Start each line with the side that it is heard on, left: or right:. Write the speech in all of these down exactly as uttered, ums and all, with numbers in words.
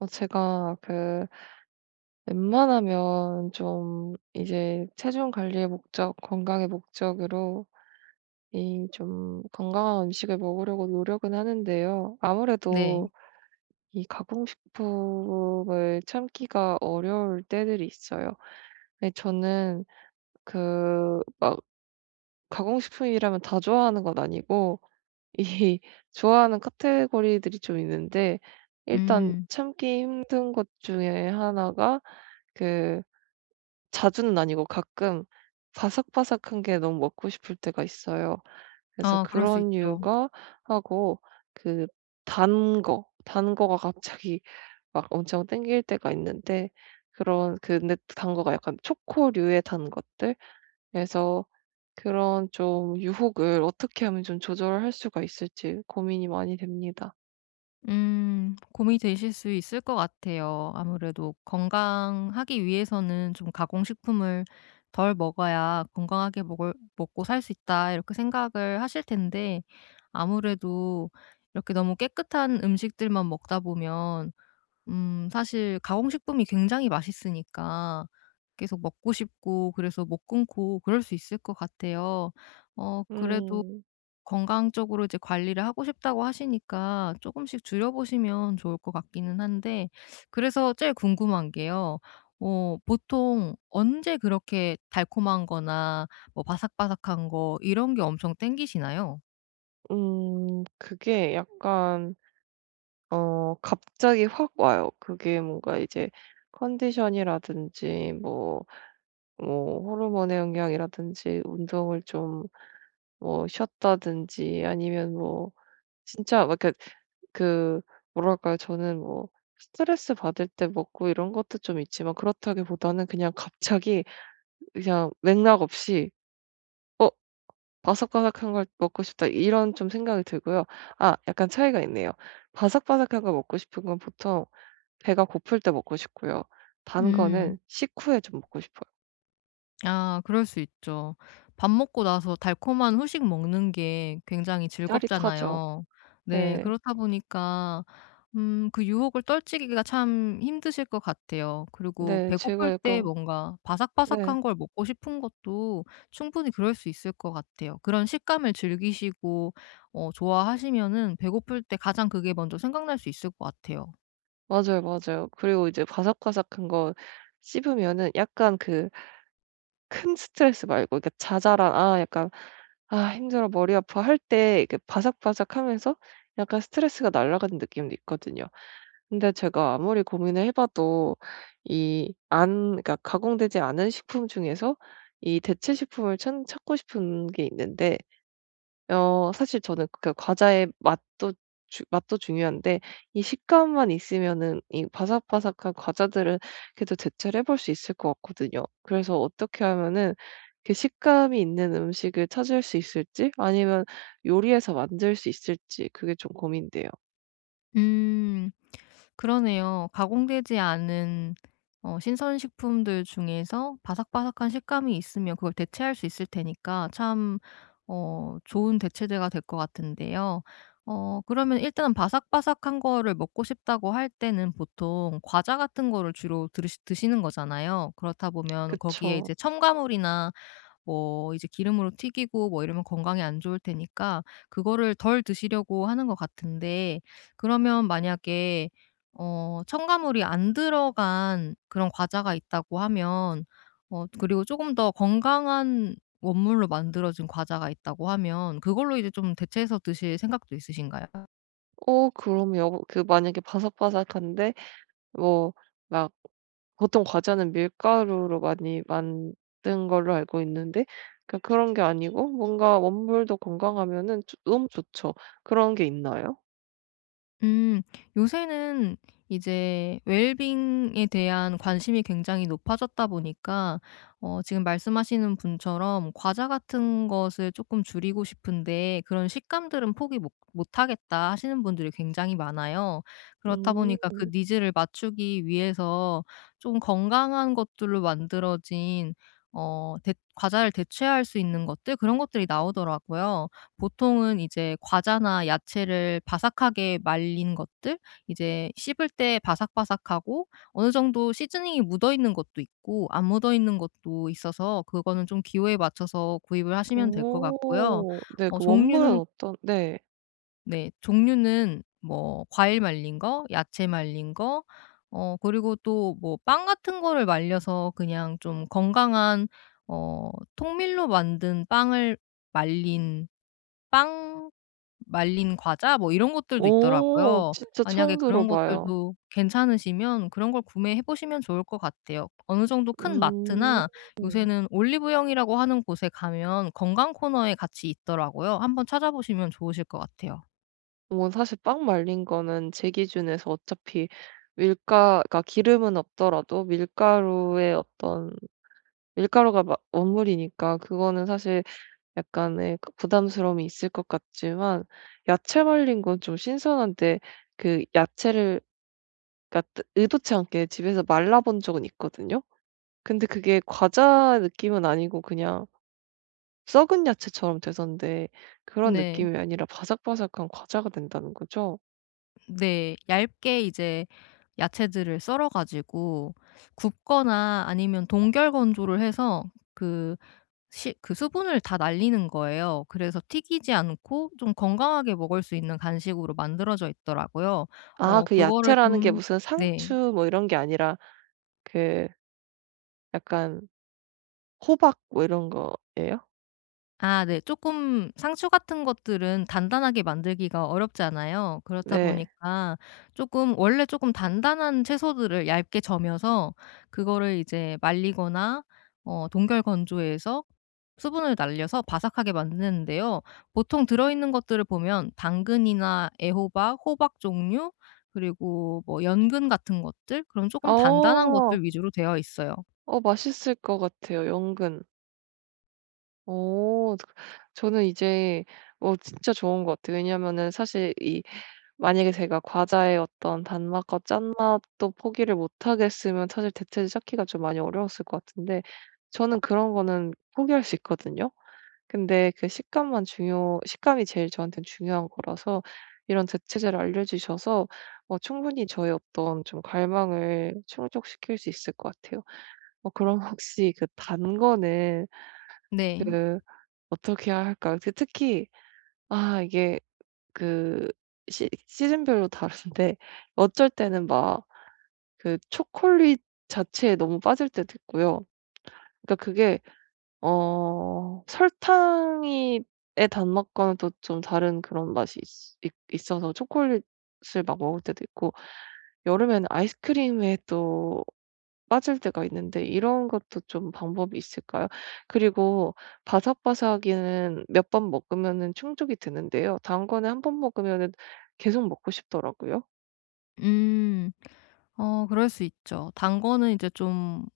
right: 어 제가 그 웬만하면 좀 이제 체중 관리의 목적, 건강의 목적으로 이 좀 건강한 음식을 먹으려고 노력은 하는데요.
left: 네.
right: 아무래도 이 가공식품을 참기가 어려울 때들이 있어요. 근데 저는 그 막 가공식품이라면 다 좋아하는 건 아니고 이 좋아하는 카테고리들이 좀 있는데 일단
left: 음.
right: 참기 힘든 것 중에 하나가 그 자주는 아니고 가끔 바삭바삭한 게 너무 먹고 싶을 때가 있어요. 그래서
left: 아 그럴 수
right: 그런
left: 있죠.
right: 이유가 하고 그 단 거, 단 거가 갑자기 막 엄청 땡길 때가 있는데 그런 그 근데 단 거가 약간 초코류의 단 것들 그래서 그런 좀 유혹을 어떻게 하면 좀 조절할 수가 있을지 고민이 많이 됩니다.
left: 음. 고민이 되실 수 있을 것 같아요. 아무래도 건강하기 위해서는 좀 '가공식품을 덜 먹어야 건강하게 먹을 먹고 살 수 있다.' 이렇게 생각을 하실 텐데 아무래도 이렇게 너무 깨끗한 음식들만 먹다 보면 음 사실 가공식품이 굉장히 맛있으니까 계속 먹고 싶고 그래서 못 끊고 그럴 수 있을 것 같아요. 어 그래도
right: 음.
left: 건강적으로 이제 관리를 하고 싶다고 하시니까 조금씩 줄여 보시면 좋을 것 같기는 한데, 그래서 제일 궁금한 게요. 어 보통 언제 그렇게 달콤한 거나 뭐 바삭바삭한 거 이런 게 엄청 땡기시나요?
right: 음. 그게 약간 어 갑자기 확 와요. 그게 뭔가 이제 컨디션이라든지 뭐 뭐 호르몬의 영향이라든지 운동을 좀 뭐 쉬었다든지 아니면 뭐 진짜 막 그 그, 뭐랄까요? 저는 뭐 스트레스 받을 때 먹고 이런 것도 좀 있지만 그렇다기보다는 그냥 갑자기 그냥 맥락 없이 '어 바삭바삭한 걸 먹고 싶다.' 이런 좀 생각이 들고요. 아 약간 차이가 있네요. 바삭바삭한 거 먹고 싶은 건 보통 배가 고플 때 먹고 싶고요. 단
left: 음.
right: 거는 식후에 좀 먹고 싶어요.
left: 아 그럴 수 있죠. 밥 먹고 나서 달콤한 후식 먹는 게 굉장히
right: 짜릿하죠.
left: 즐겁잖아요. 네.
right: 네.
left: 그렇다 보니까 음 그 유혹을 떨치기가 참 힘드실 것 같아요. 그리고
right: 네.
left: 배고플
right: 제가
left: 때
right: 약간
left: 뭔가
right: 네.
left: 바삭바삭한 걸 먹고 싶은 것도 충분히 그럴 수 있을 것 같아요. 그런 식감을 즐기시고, 어 좋아하시면은 배고플 때 가장 그게 먼저 생각날 수 있을 것 같아요.
right: 맞아요, 맞아요. 그리고 이제 바삭바삭한 거 씹으면은 약간 그 큰 스트레스 말고 이렇게 자잘한 아 약간 '아 힘들어. 머리 아파.' 할 때 이렇게 바삭바삭하면서 약간 스트레스가 날아가는 느낌도 있거든요. 근데 제가 아무리 고민을 해 봐도 이 안 그러니까 가공되지 않은 식품 중에서 이 대체 식품을 찾, 찾고 싶은 게 있는데 어 사실 저는 그 과자의 맛도 주 맛도 중요한데 이 식감만 있으면은 이 바삭바삭한 과자들은 그래도 대체를 해볼 수 있을 것 같거든요. 그래서 어떻게 하면은 그 식감이 있는 음식을 찾을 수 있을지 아니면 요리해서 만들 수 있을지 그게 좀 고민돼요.
left: 음. 그러네요. 가공되지 않은 어 신선식품들 중에서 바삭바삭한 식감이 있으면 그걸 대체할 수 있을 테니까 참 어 좋은 대체제가 될 것 같은데요. 어 그러면 일단은 바삭바삭한 거를 먹고 싶다고 할 때는 보통 과자 같은 거를 주로 들으시 드시는 거잖아요. 그렇다 보면 거기에 이제
right: 그쵸.
left: 첨가물이나 뭐 이제 기름으로 튀기고 뭐 이러면 건강에 안 좋을 테니까 그거를 덜 드시려고 하는 것 같은데, 그러면 만약에 어 첨가물이 안 들어간 그런 과자가 있다고 하면, 어 그리고 조금 더 건강한 원물로 만들어진 과자가 있다고 하면 그걸로 이제 좀 대체해서 드실 생각도 있으신가요?
right: 어 그럼요. 그 만약에 바삭바삭한데 뭐 막 보통 과자는 밀가루로 많이 만든 걸로 알고 있는데 그 그런 게 아니고 뭔가 원물도 건강하면은 조 너무 좋죠. 그런 게 있나요?
left: 음. 요새는 이제 웰빙에 대한 관심이 굉장히 높아졌다 보니까 어 지금 말씀하시는 분처럼 과자 같은 것을 조금 줄이고 싶은데 그런 식감들은 포기 못 못하겠다 하시는 분들이 굉장히 많아요. 그렇다
right: 음.
left: 보니까 그 니즈를 맞추기 위해서 좀 건강한 것들로 만들어진 어 대 과자를 대체할 수 있는 것들, 그런 것들이 나오더라고요. 보통은 이제 과자나 야채를 바삭하게 말린 것들, 이제 씹을 때 바삭바삭하고 어느 정도 시즈닝이 묻어 있는 것도 있고 안 묻어 있는 것도 있어서 그거는 좀 기호에 맞춰서 구입을 하시면 될 것 같고요.
right: 오. 네
left: 어
right: 그 원물은
left: 종류는
right: 어떤 네.
left: 네. 종류는 뭐 과일 말린 거, 야채 말린 거, 어 그리고 또 뭐 빵 같은 거를 말려서 그냥 좀 건강한 어 통밀로 만든 빵을 말린 빵, 말린 과자, 뭐 이런 것들도
right: 오,
left: 있더라고요.
right: 진짜
left: 만약에
right: 처음
left: 그런
right: 들어봐요.
left: 것들도 괜찮으시면 그런 걸 구매해 보시면 좋을 것 같아요. 어느 정도 큰
right: 음.
left: 마트나 요새는 올리브영이라고 하는 곳에 가면 건강 코너에 같이 있더라고요. 한번 찾아보시면 좋으실 것 같아요.
right: 뭐 사실 빵 말린 거는 제 기준에서 어차피 밀가 그러니까 기름은 없더라도 밀가루의 어떤 밀가루가 막 원물이니까 그거는 사실 약간의 그 부담스러움이 있을 것 같지만 야채 말린 건 좀 신선한데 그 야채를 그러니까 뜨 의도치 않게 집에서 말라 본 적은 있거든요. 근데 그게 과자 느낌은 아니고 그냥 썩은 야채처럼 돼선데 그런
left: 네.
right: 느낌이 아니라 바삭바삭한 과자가 된다는 거죠.
left: 네. 얇게 이제 야채들을 썰어 가지고 굽거나 아니면 동결 건조를 해서 그 시 그 수분을 다 날리는 거예요. 그래서 튀기지 않고 좀 건강하게 먹을 수 있는 간식으로 만들어져 있더라고요.
right: 아
left: 어
right: 그
left: 그거를
right: 야채라는 게
left: 좀.
right: 무슨
left: 네.
right: 상추 뭐 이런 게 아니라 그 약간 호박 뭐 이런 거예요?
left: 아 네. 조금 상추 같은 것들은 단단하게 만들기가 어렵잖아요. 그렇다
right: 네.
left: 보니까 조금 원래 조금 단단한 채소들을 얇게 저며서 그거를 이제 말리거나 어 동결 건조해서 수분을 날려서 바삭하게 만드는데요. 보통 들어있는 것들을 보면 당근이나 애호박, 호박 종류, 그리고 뭐 연근 같은 것들, 그런 조금 단단한
right: 어.
left: 것들 위주로 되어 있어요.
right: 어 맛있을 것 같아요 연근. 오, 그, 저는 이제 어 진짜 좋은 것 같아요. 왜냐면은 사실 이 만약에 제가 과자의 어떤 단맛과 짠맛도 포기를 못 하겠으면 사실 대체를 찾기가 좀 많이 어려웠을 것 같은데 저는 그런 거는 포기할 수 있거든요. 근데 그 식감만 중요 식감이 제일 저한테는 중요한 거라서 이런 대체제를 알려주셔서 어 충분히 저의 어떤 좀 갈망을 충족시킬 수 있을 것 같아요. 어 그럼 혹시 그 단 거는
left: 네.
right: 그 어떻게 해야 할까요? 그 특히 아 이게 그 시 시즌별로 다른데 어쩔 때는 막 그 초콜릿 자체에 너무 빠질 때도 있고요. 그러니까 그게 어 설탕이 의 단맛과는 또 좀 다른 그런 맛이 있 있 있어서 초콜릿을 막 먹을 때도 있고 여름에는 아이스크림에 또 빠질 때가 있는데 이런 것도 좀 방법이 있을까요? 그리고 바삭바삭이는 몇 번 먹으면은 충족이 되는데요. 단 거는 한 번 먹으면은 계속 먹고 싶더라고요.
left: 음. 어 그럴 수 있죠. 단 거는 이제 좀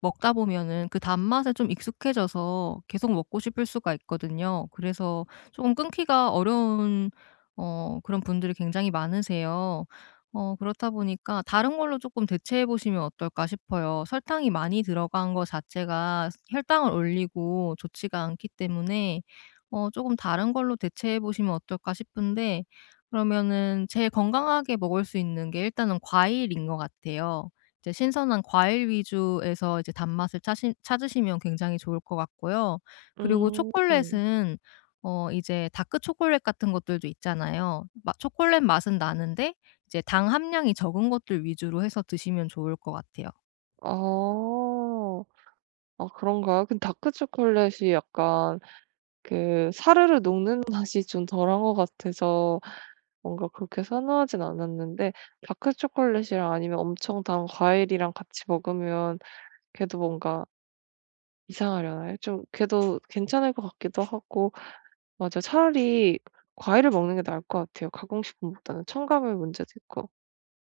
left: 먹다 보면은 그 단맛에 좀 익숙해져서 계속 먹고 싶을 수가 있거든요. 그래서 조금 끊기가 어려운, 어 그런 분들이 굉장히 많으세요. 어 그렇다 보니까 다른 걸로 조금 대체해 보시면 어떨까 싶어요. 설탕이 많이 들어간 거 자체가 혈당을 올리고 좋지가 않기 때문에 어 조금 다른 걸로 대체해 보시면 어떨까 싶은데, 그러면은 제일 건강하게 먹을 수 있는 게 일단은 과일인 것 같아요. 이제 신선한 과일 위주에서 이제 단맛을 차시 찾으시면 굉장히 좋을 것 같고요. 그리고
right: 음.
left: 초콜릿은 어 이제 다크 초콜릿 같은 것들도 있잖아요. 마 초콜릿 맛은 나는데 이제 당 함량이 적은 것들 위주로 해서 드시면 좋을 것 같아요.
right: 아. 아 그런가요? 근데 다크 초콜릿이 약간 그 사르르 녹는 맛이 좀 덜한 것 같아서 뭔가 그렇게 선호하진 않았는데 다크 초콜릿이랑 아니면 엄청 단 과일이랑 같이 먹으면 그래도 뭔가 이상하려나요? 좀 그래도 괜찮을 것 같기도 하고 맞아 차라리 과일을 먹는 게 나을 것 같아요, 가공식품보다는. 첨가물 문제도 있고.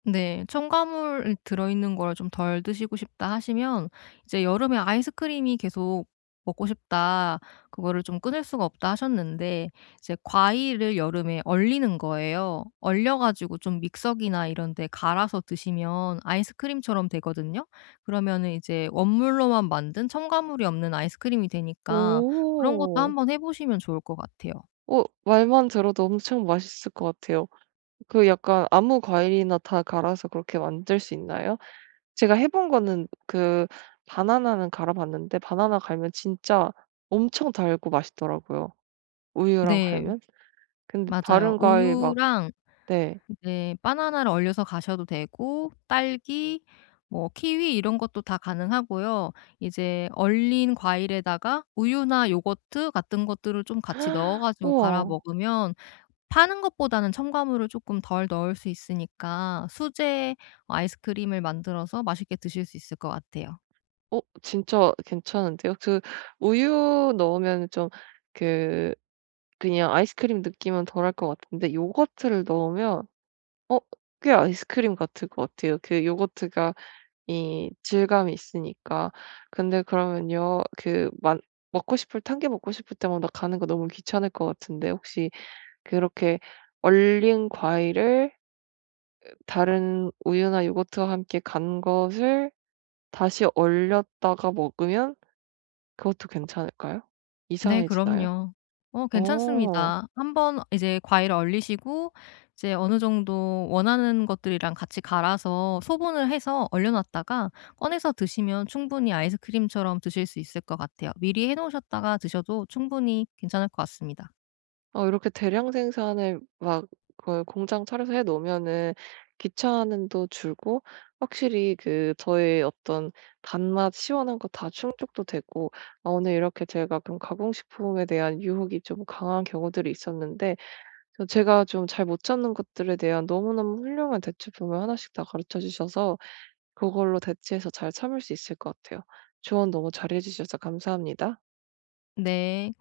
left: 네. 첨가물 들어있는 걸 좀 덜 드시고 싶다 하시면, 이제 여름에 아이스크림이 계속 먹고 싶다, 그거를 좀 끊을 수가 없다 하셨는데, 이제 과일을 여름에 얼리는 거예요. 얼려 가지고 좀 믹서기나 이런 데 갈아서 드시면 아이스크림처럼 되거든요. 그러면은 이제 원물로만 만든 첨가물이 없는 아이스크림이 되니까 그런 것도
right: 오.
left: 한번 해 보시면 좋을 것 같아요.
right: 어 말만 들어도 엄청 맛있을 것 같아요. 그 약간 아무 과일이나 다 갈아서 그렇게 만들 수 있나요? 제가 해본 거는 그 바나나는 갈아 봤는데 바나나 갈면 진짜 엄청 달고 맛있더라고요, 우유랑
left: 네.
right: 갈면. 근데
left: 맞아요.
right: 다른 과일 막
left: 우유랑.
right: 네.
left: 네. 바나나를 얼려서 가셔도 되고 딸기 뭐 키위 이런 것도 다 가능하고요. 이제 얼린 과일에다가 우유나 요거트 같은 것들을 좀 같이 넣어 가지고 갈아
right: 우와.
left: 먹으면 파는 것보다는 첨가물을 조금 덜 넣을 수 있으니까 수제 아이스크림을 만들어서 맛있게 드실 수 있을 것 같아요.
right: 어 진짜 괜찮은데요? 그 우유 넣으면 좀 그 그냥 아이스크림 느낌은 덜할 것 같은데 요거트를 넣으면 어 꽤 아이스크림 같을 것 같아요. 그 요거트가 이 질감이 있으니까. 근데 그러면요 그 만 먹고 싶을 탄 게 먹고 싶을 때마다 가는 거 너무 귀찮을 것 같은데 혹시 그렇게 얼린 과일을 다른 우유나 요거트와 함께 간 것을 다시 얼렸다가 먹으면 그것도 괜찮을까요?
left: 네
right: 이상해지나요?
left: 그럼요. 어
right: 어.
left: 괜찮습니다. 한번 이제 과일을 얼리시고 이제 어느 정도 원하는 것들이랑 같이 갈아서 소분을 해서 얼려 놨다가 꺼내서 드시면 충분히 아이스크림처럼 드실 수 있을 것 같아요. 미리 해 놓으셨다가 드셔도 충분히 괜찮을 것 같습니다.
right: 어 이렇게 대량 생산을 막 그걸 공장 차려서 해 놓으면은 귀찮음도 줄고 확실히 그 저의 어떤 단맛 시원한 거 다 충족도 되고 아 오늘 이렇게 제가 좀 가공식품에 대한 유혹이 좀 강한 경우들이 있었는데 저 제가 좀 잘 못 찾는 것들에 대한 너무너무 훌륭한 대체품을 하나씩 다 가르쳐 주셔서 그걸로 대체해서 잘 참을 수 있을 것 같아요. 조언 너무 잘해 주셔서 감사합니다.
left: 네.